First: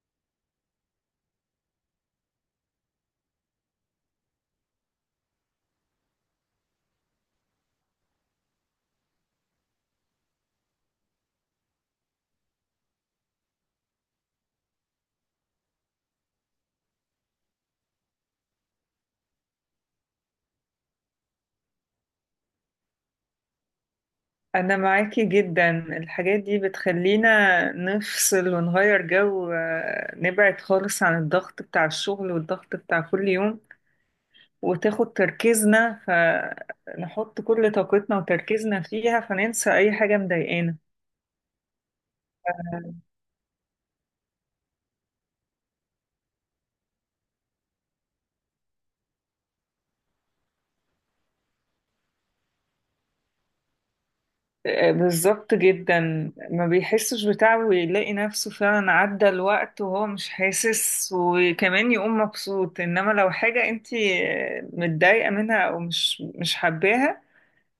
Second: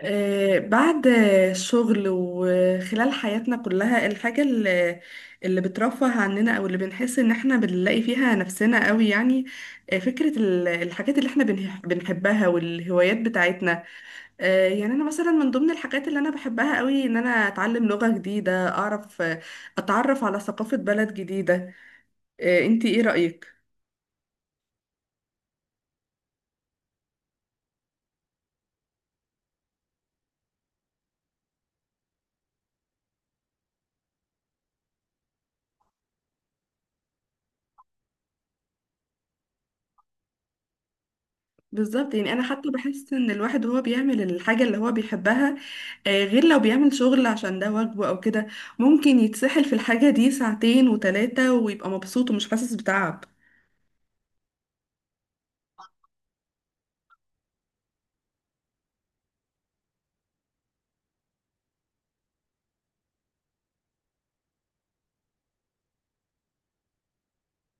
بعد الشغل وخلال حياتنا كلها الحاجة اللي بترفه عننا، أو اللي بنحس إن احنا بنلاقي فيها نفسنا قوي، يعني فكرة الحاجات اللي احنا بنحبها والهوايات بتاعتنا. يعني أنا مثلا من ضمن الحاجات اللي أنا بحبها قوي إن أنا أتعلم لغة جديدة، أعرف أتعرف على ثقافة بلد جديدة. أنتي إيه رأيك؟ أنا معاكي جدا. الحاجات دي بتخلينا نفصل ونغير جو، نبعد خالص عن الضغط بتاع الشغل والضغط بتاع كل يوم، وتاخد تركيزنا، فنحط كل طاقتنا وتركيزنا فيها فننسى أي حاجة مضايقانا. بالظبط. يعني انا حتى بحس ان الواحد وهو بيعمل الحاجه اللي هو بيحبها، غير لو بيعمل شغل عشان ده واجبه او كده، ممكن يتسحل في الحاجه دي ساعتين وثلاثه ويبقى مبسوط ومش حاسس بتعب. بالظبط جدا، ما بيحسش بتعب ويلاقي نفسه فعلا عدى الوقت وهو مش حاسس، وكمان يقوم مبسوط. إنما لو حاجة انتي متضايقة منها، أو مش حباها،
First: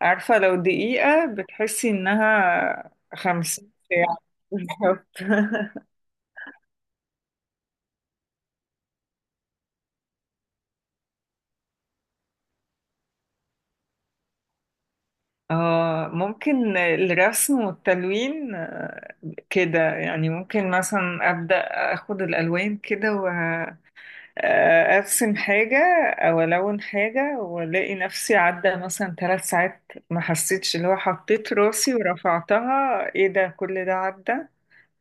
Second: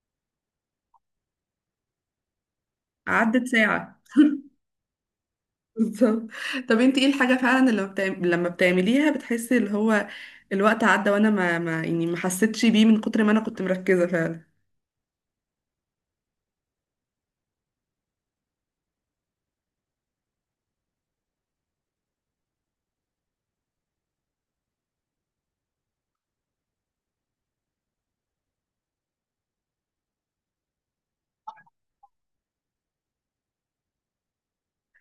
عارفة لو دقيقة بتحسي إنها عدت خمسين ساعه. ساعة بالظبط بالظبط. طب انت ايه الحاجه فعلا اللي لما لما بتعمليها بتحسي اللي هو الوقت عدى، وانا ما يعني ما حسيتش بيه من كتر ما انا كنت مركزه فعلا؟ اه، ممكن الرسم والتلوين، كده يعني. ممكن مثلا أبدأ أخد الألوان كده وأرسم حاجة، أو ألون حاجة وألاقي نفسي عدى مثلا 3 ساعات ما حسيتش، اللي هو حطيت راسي ورفعتها إيه ده، كل ده عدى،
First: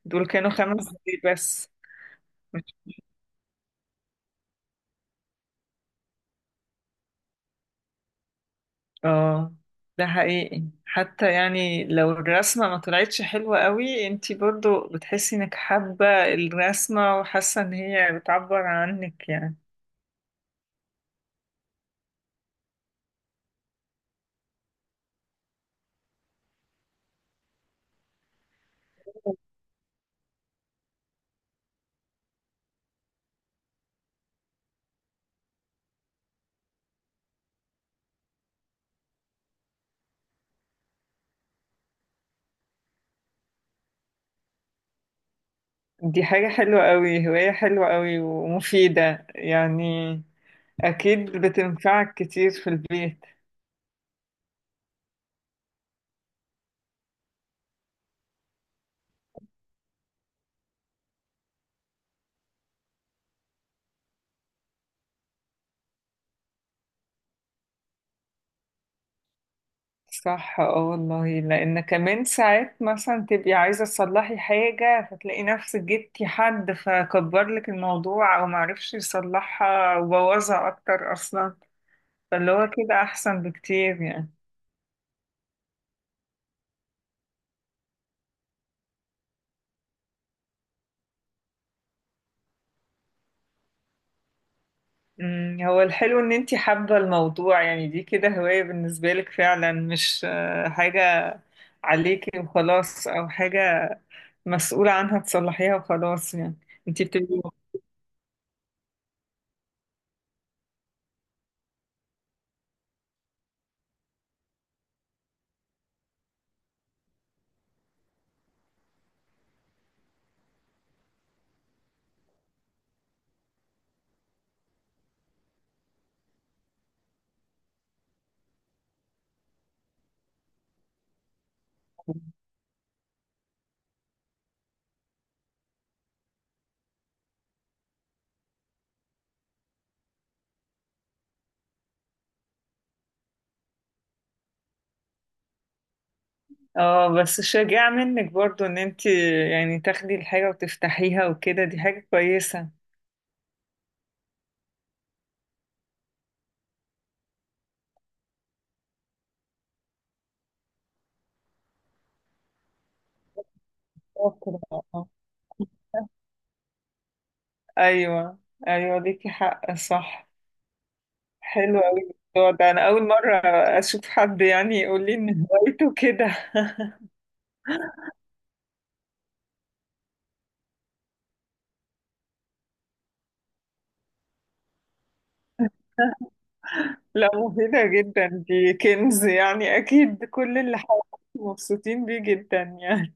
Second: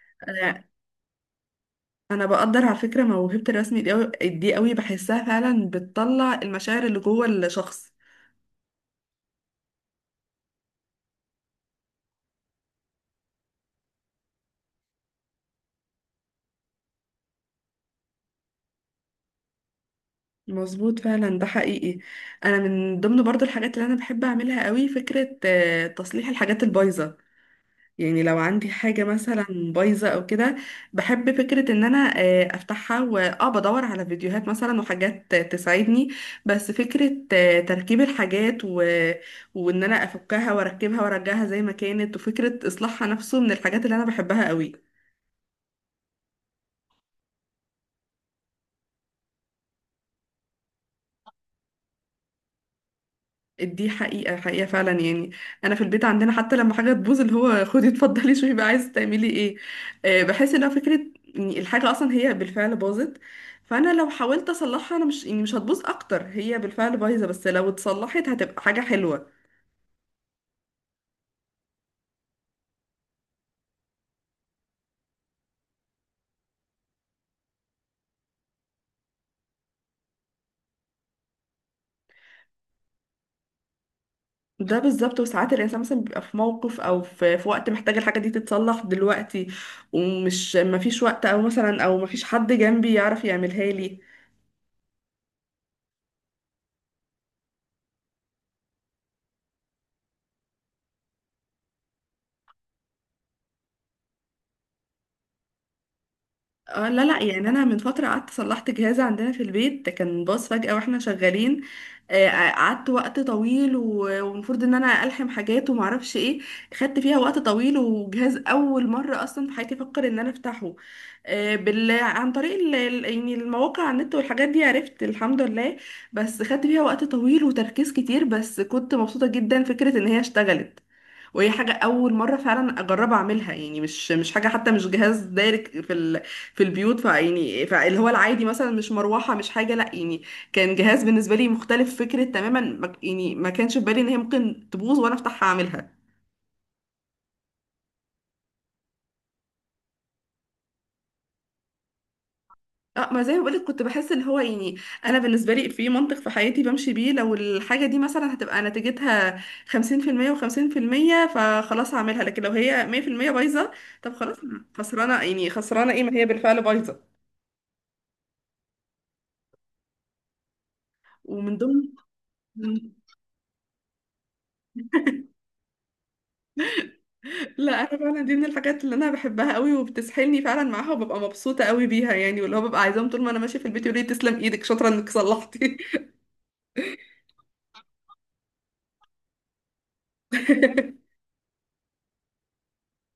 دول كانوا انا 5 دقايق بس. انا بقدر على فكره موهبه الرسم دي قوي، دي قوي بحسها فعلا بتطلع المشاعر اللي جوه الشخص. اه، ده حقيقي، حتى يعني لو الرسمة ما طلعتش حلوة قوي انتي برضو بتحسي انك حابة الرسمة، وحاسة ان هي بتعبر عنك يعني. مظبوط، فعلا ده حقيقي. انا من ضمن برضو الحاجات اللي انا بحب اعملها قوي فكرة تصليح الحاجات البايظة. يعني لو عندي حاجة مثلا بايظة او كده، بحب فكرة ان انا افتحها، واه بدور على فيديوهات مثلا وحاجات تساعدني. بس فكرة تركيب الحاجات وان انا افكها واركبها وارجعها زي ما كانت، وفكرة اصلاحها نفسه من الحاجات اللي انا بحبها قوي. دي حاجة حلوة قوي، هواية حلوة قوي ومفيدة يعني، اكيد بتنفعك كتير في البيت. دي حقيقة حقيقة فعلا، يعني. أنا في البيت عندنا حتى لما حاجة تبوظ اللي هو خدي اتفضلي شوفي بقى عايزة تعملي ايه. بحس إنها فكرة، يعني الحاجة أصلا هي بالفعل باظت، فأنا لو حاولت أصلحها، أنا مش يعني مش هتبوظ أكتر، هي بالفعل بايظة، بس لو اتصلحت هتبقى حاجة حلوة. صح، اه والله، لان كمان ساعات مثلا تبقي عايزة تصلحي حاجة، فتلاقي نفسك جبتي حد فكبر لك الموضوع، او معرفش يصلحها وبوظها اكتر اصلا، فاللي هو كده احسن بكتير يعني. ده بالظبط. وساعات الإنسان مثلا بيبقى في موقف أو في وقت محتاج الحاجة دي تتصلح دلوقتي، ومش مفيش وقت، أو مثلا أو مفيش حد جنبي يعرف يعملها لي. هو الحلو ان انتي حابة الموضوع يعني، دي كده هواية بالنسبة لك فعلا، مش حاجة عليكي وخلاص، او حاجة مسؤولة عنها تصلحيها وخلاص يعني. اه انتي لا لا، بتبقي يعني انا من فتره قعدت صلحت جهاز عندنا في البيت ده كان باظ فجاه واحنا شغالين. قعدت وقت طويل والمفروض ان انا الحم حاجات وما اعرفش ايه. خدت فيها وقت طويل، وجهاز اول مره اصلا في حياتي افكر ان انا افتحه. عن طريق يعني المواقع على النت والحاجات دي عرفت الحمد لله. بس خدت فيها وقت طويل وتركيز كتير، بس كنت مبسوطه جدا فكره ان هي اشتغلت. وهي حاجة أول مرة فعلا أجرب أعملها، يعني مش حاجة حتى، مش جهاز دايركت في في البيوت. فيعني فاللي هو العادي مثلا مش مروحة مش حاجة، لأ يعني كان جهاز بالنسبة لي مختلف فكرة تماما. ما... يعني ما كانش في بالي إن هي ممكن تبوظ وأنا أفتحها أعملها. اه، بس شجاع منك برضو ان انتي يعني تاخدي الحاجة وتفتحيها وكده، دي حاجة كويسة. اه، ما زي ما بقولك كنت بحس اللي هو يعني انا بالنسبه لي في منطق في حياتي بمشي بيه، لو الحاجه دي مثلا هتبقى نتيجتها 50% و50% فخلاص هعملها، لكن لو هي 100% بايظه طب خلاص. شاطرة، آه. خسرانه يعني؟ خسرانه ايه، ما هي بالفعل بايظه. ايوه، ايوه ليكي حق، صح. ومن حلو ضمن اوي الموضوع ده، انا مم. اول مرة اشوف حد يعني يقول لي ان هوايته كده لا، انا فعلا دي من الحاجات اللي انا بحبها قوي وبتسحلني فعلا معاها وببقى مبسوطه قوي بيها، يعني واللي هو ببقى عايزاهم طول ما انا ماشيه في البيت يقولوا لي تسلم ايدك شاطره انك صلحتي. لا، مفيدة جدا، دي كنز يعني، أكيد كل اللي حواليك مبسوطين بيه جدا يعني.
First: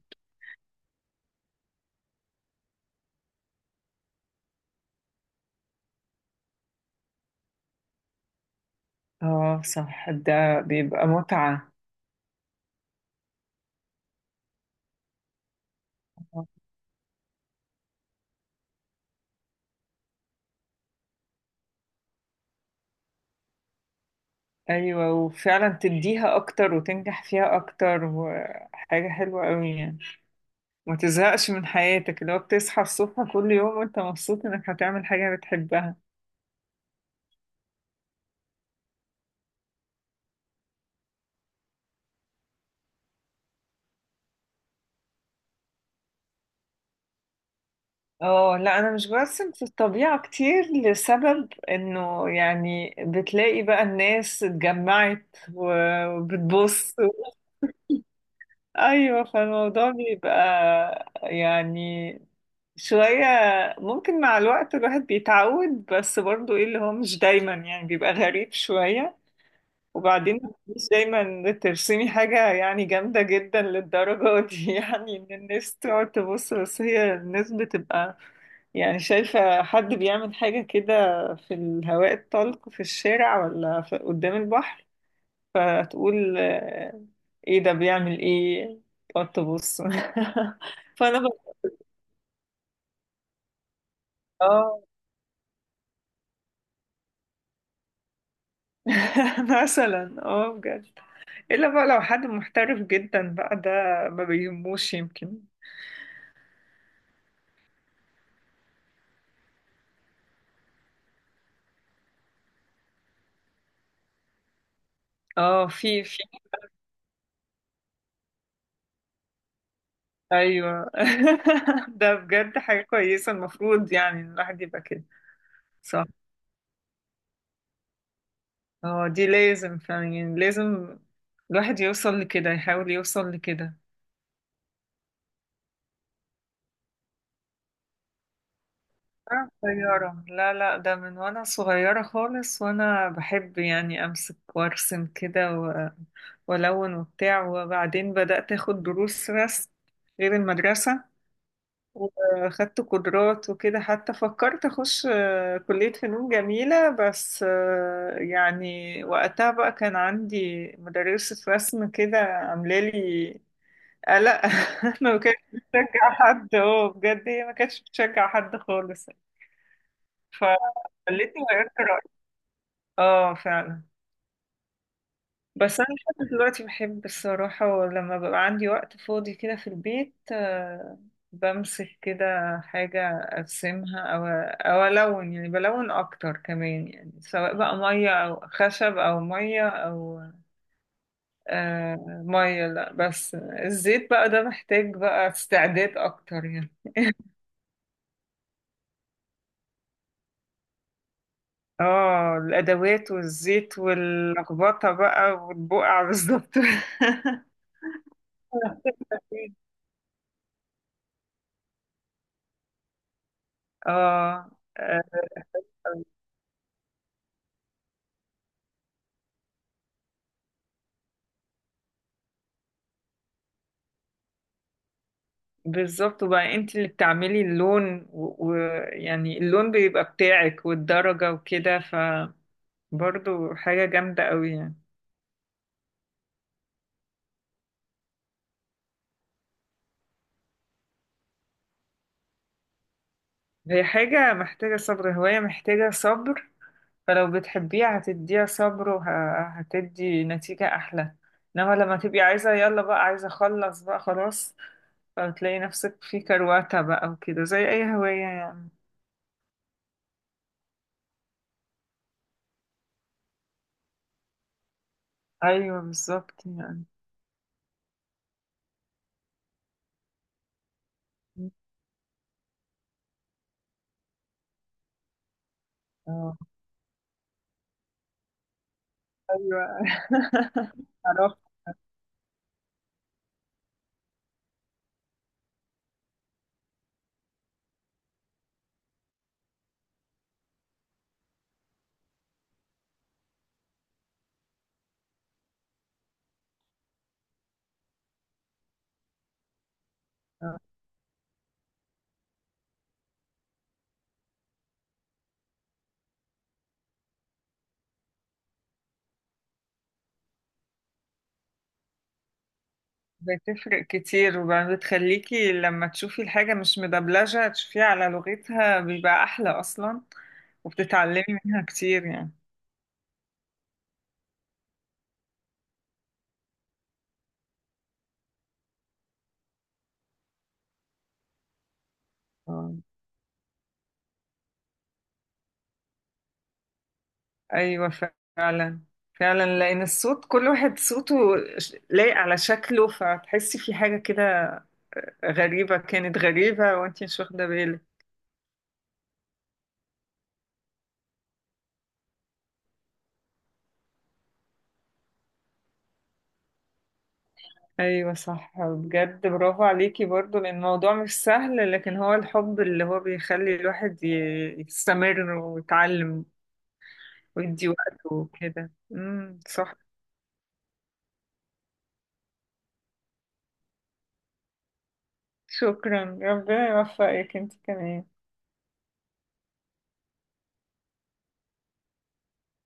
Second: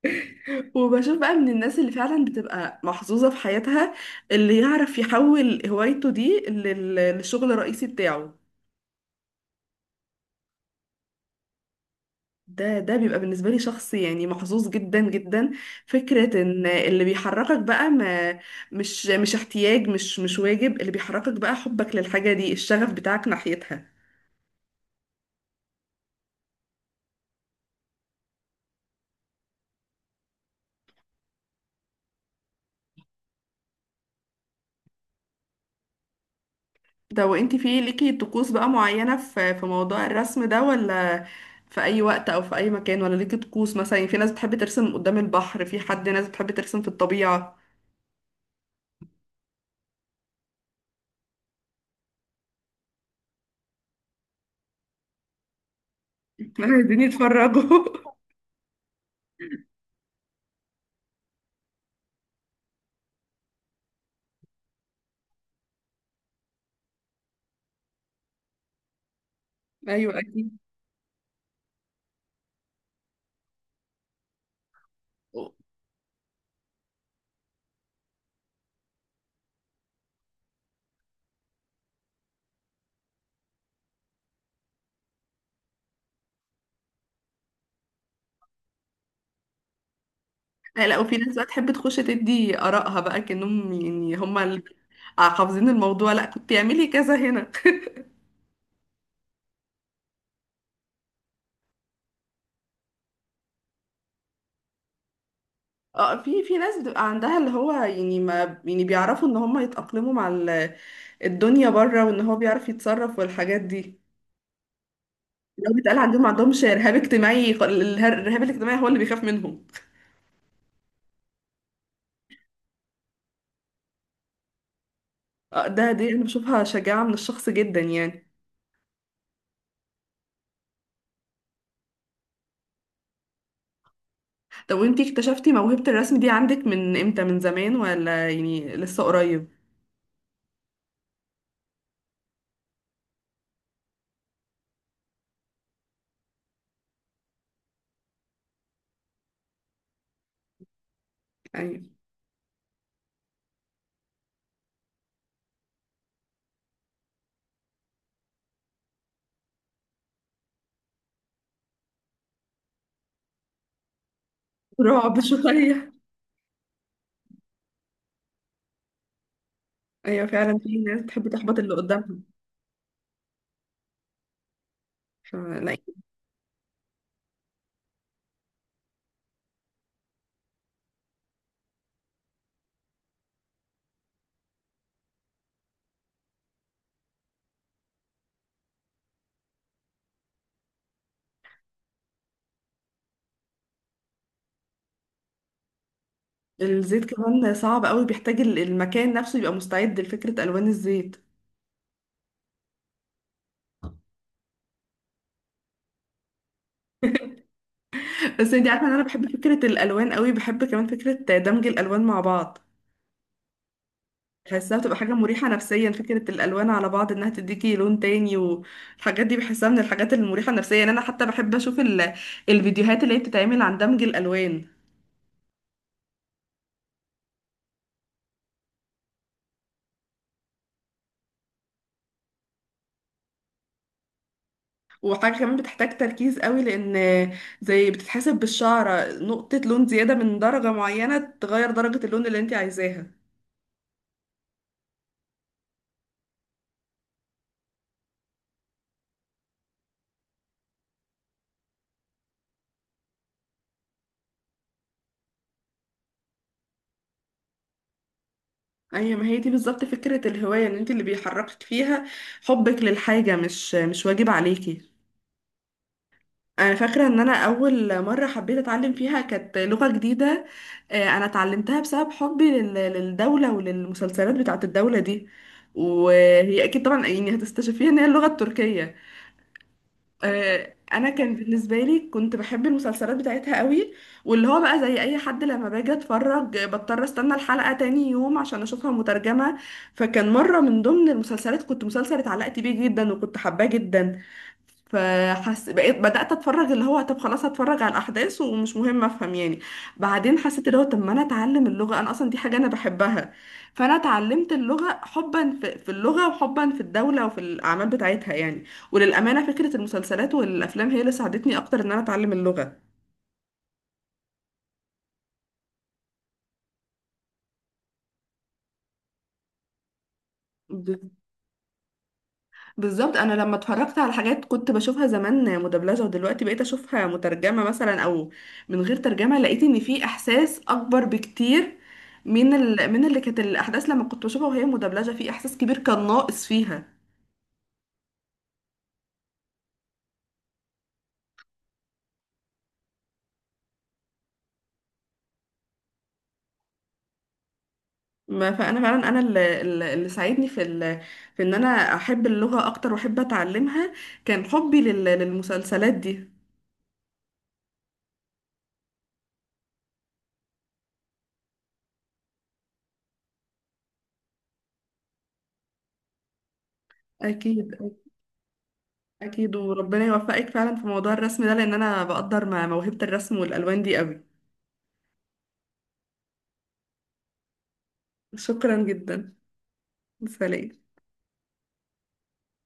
وبشوف بقى من الناس اللي فعلا بتبقى محظوظه في حياتها، اللي يعرف يحول هوايته دي للشغل الرئيسي بتاعه. اه صح، ده بيبقى متعة. ده بيبقى بالنسبه لي شخص يعني محظوظ جدا جدا. فكره ان اللي بيحركك بقى ما مش احتياج، مش واجب، اللي بيحركك بقى حبك للحاجه دي، الشغف بتاعك ناحيتها. أيوة، وفعلا تديها أكتر وتنجح فيها أكتر، وحاجة حلوة أوي يعني، ما تزهقش من حياتك لو بتصحى الصبح كل يوم وأنت مبسوط إنك هتعمل حاجة بتحبها. ده، وانت في ليكي طقوس بقى معينة في موضوع الرسم ده، ولا في اي وقت او في اي مكان؟ ولا ليكي طقوس مثلا؟ يعني في ناس بتحب ترسم قدام البحر، في حد ناس بتحب ترسم في الطبيعة. اه لا، انا مش برسم في الطبيعة كتير، لسبب انه يعني بتلاقي بقى الناس اتجمعت وبتبص. عايزين يتفرجوا. ايوه، فالموضوع بيبقى يعني شوية، ممكن مع الوقت الواحد بيتعود، بس برضو ايه اللي هو مش دايما يعني، بيبقى غريب شوية. ايوه وبعدين اكيد. مش دايما ترسمي حاجة يعني جامدة جدا للدرجة دي يعني ان الناس تقعد تبص، بس هي الناس بتبقى يعني شايفة حد بيعمل حاجة كده في الهواء الطلق في الشارع، ولا قدام البحر، فتقول ايه ده، بيعمل ايه، تقعد تبص لا لا، وفي فانا ناس بقى بقى تحب تخش تدي آرائها بقى كأنهم، يعني هما اللي اه حافظين الموضوع. لا كنت تعملي كذا هنا. مثلا اه بجد. الا بقى لو حد محترف جدا بقى، ده ما بيهموش يمكن. اه، في ناس بتبقى عندها اللي هو يعني، ما يعني بيعرفوا ان هم يتأقلموا مع الدنيا بره، وان هو بيعرف يتصرف والحاجات دي. اه، لو بيتقال في في عندهم ما عندهمش رهاب اجتماعي. الرهاب الاجتماعي هو اللي بيخاف منهم. ايوه ده بجد حاجة كويسة، المفروض يعني إن الواحد يبقى كده. آه، ده صح، دي انا بشوفها شجاعة من الشخص جدا، يعني. اه دي لازم فعلا، يعني لازم الواحد يوصل لكده، يحاول يوصل لكده. طب وانتي اكتشفتي موهبة الرسم دي عندك من امتى؟ من زمان ولا يعني لسه قريب؟ أنا صغيرة، لا لا، ده من وأنا صغيرة خالص، وأنا بحب يعني أمسك وأرسم كده و... وألون وبتاع، وبعدين بدأت أخد دروس رسم غير المدرسة، ايوه وأخدت قدرات وكده، حتى فكرت أخش كلية فنون جميلة، بس يعني وقتها بقى كان عندي مدرسة رسم كده عاملة لي قلق ما رعب كانتش شوية. بتشجع حد. اه بجد، هي ما كانتش بتشجع حد خالص، ايوه فعلا، في ناس بتحب فخلتني تحبط غيرت اللي رأيي. قدامها. اه فعلا. فلا. بس انا لحد دلوقتي بحب الصراحة، لما ببقى عندي وقت فاضي كده في البيت، بمسك كده حاجة ارسمها، او الون، يعني بلون اكتر كمان يعني، سواء بقى مية او خشب او مية او آه مية، لا بس الزيت بقى ده محتاج بقى استعداد اكتر يعني. الزيت كمان صعب قوي، بيحتاج المكان نفسه يبقى مستعد لفكرة الوان الزيت. اه الادوات والزيت واللخبطة بقى والبقع بالظبط بس انتي عارفة ان انا بحب فكرة الالوان قوي، بحب كمان فكرة دمج الالوان مع بعض. اه، بحسها بتبقى حاجة آه، مريحة نفسيا، فكرة الألوان على بعض إنها تديكي لون تاني، والحاجات دي بحسها من الحاجات المريحة نفسيا، يعني أنا حتى بحب أشوف الفيديوهات اللي هي بتتعمل عن دمج الألوان. بالظبط، وبقى انت اللي بتعملي اللون، ويعني اللون بيبقى بتاعك والدرجة وكده، فبرضو حاجة جامدة قوي يعني. وحاجة كمان بتحتاج تركيز قوي، لأن زي بتتحسب بالشعرة، نقطة لون زيادة من درجة معينة تغير درجة اللون اللي انت عايزاها. هي حاجة محتاجة صبر، هواية محتاجة صبر، فلو بتحبيها هتديها صبر وهتدي نتيجة أحلى، إنما لما تبقي عايزة يلا بقى، عايزة أخلص بقى خلاص، فتلاقي نفسك في كرواتة بقى وكده زي أي هواية يعني. أيوة، ما هي دي بالظبط فكرة الهواية، إن انت اللي بيحركك فيها حبك للحاجة، مش واجب عليكي. أيوه بالظبط انا يعني. فاكره ان انا اول مره حبيت اتعلم فيها كانت لغه جديده. انا اتعلمتها بسبب حبي للدوله وللمسلسلات بتاعه الدوله دي، اه وهي اكيد طبعا يعني هتستشفيها ان هي اللغه التركيه. أيوه انا كان عرفت. بالنسبه لي كنت بحب المسلسلات بتاعتها قوي، واللي هو بقى زي اي حد لما باجي اتفرج بضطر استنى الحلقه تاني يوم عشان اشوفها مترجمه. فكان مره من ضمن المسلسلات، كنت مسلسل اتعلقت بيه جدا وكنت حباه جدا، فحس بقيت بدأت اتفرج اللي هو طب خلاص هتفرج على الاحداث ومش مهم افهم، يعني. بعدين حسيت اللي هو طب، ما انا اتعلم اللغة، انا اصلا دي حاجة انا بحبها. فانا اتعلمت اللغة حبا في اللغة، وحبا في الدولة، وفي الاعمال بتاعتها، يعني. وللأمانة فكرة المسلسلات والافلام هي اللي ساعدتني اكتر ان انا اتعلم اللغة. بتفرق كتير، وبتخليكي لما تشوفي الحاجة مش مدبلجة تشوفيها على لغتها بيبقى أحلى أصلا، وبتتعلمي منها كتير يعني. بالظبط. انا لما اتفرجت على حاجات كنت بشوفها زمان مدبلجه، ودلوقتي بقيت اشوفها مترجمه مثلا او من غير ترجمه، لقيت ان في احساس اكبر بكتير من آه، من اللي كانت الاحداث لما كنت بشوفها وهي مدبلجه، في احساس كبير كان ناقص فيها. أيوة، فعلا. فعلا، لأن الصوت كل واحد صوته لايق على شكله، فتحسي في حاجة كده غريبة، كانت غريبة وانتي مش واخدة بالك. ما فانا فعلا انا اللي ساعدني في في ان انا احب اللغه اكتر واحب اتعلمها، كان حبي للمسلسلات دي. أيوة صح، بجد برافو عليكي برضو، لأن الموضوع مش سهل، لكن هو الحب اللي هو بيخلي الواحد يستمر ويتعلم، ويدي اكيد. وقته وكده. امم، اكيد، صح. وربنا يوفقك فعلا في موضوع الرسم ده لان انا بقدر موهبه الرسم والالوان دي قوي. شكرا، ربنا يوفقك انت كمان. شكرا جدا. سلام.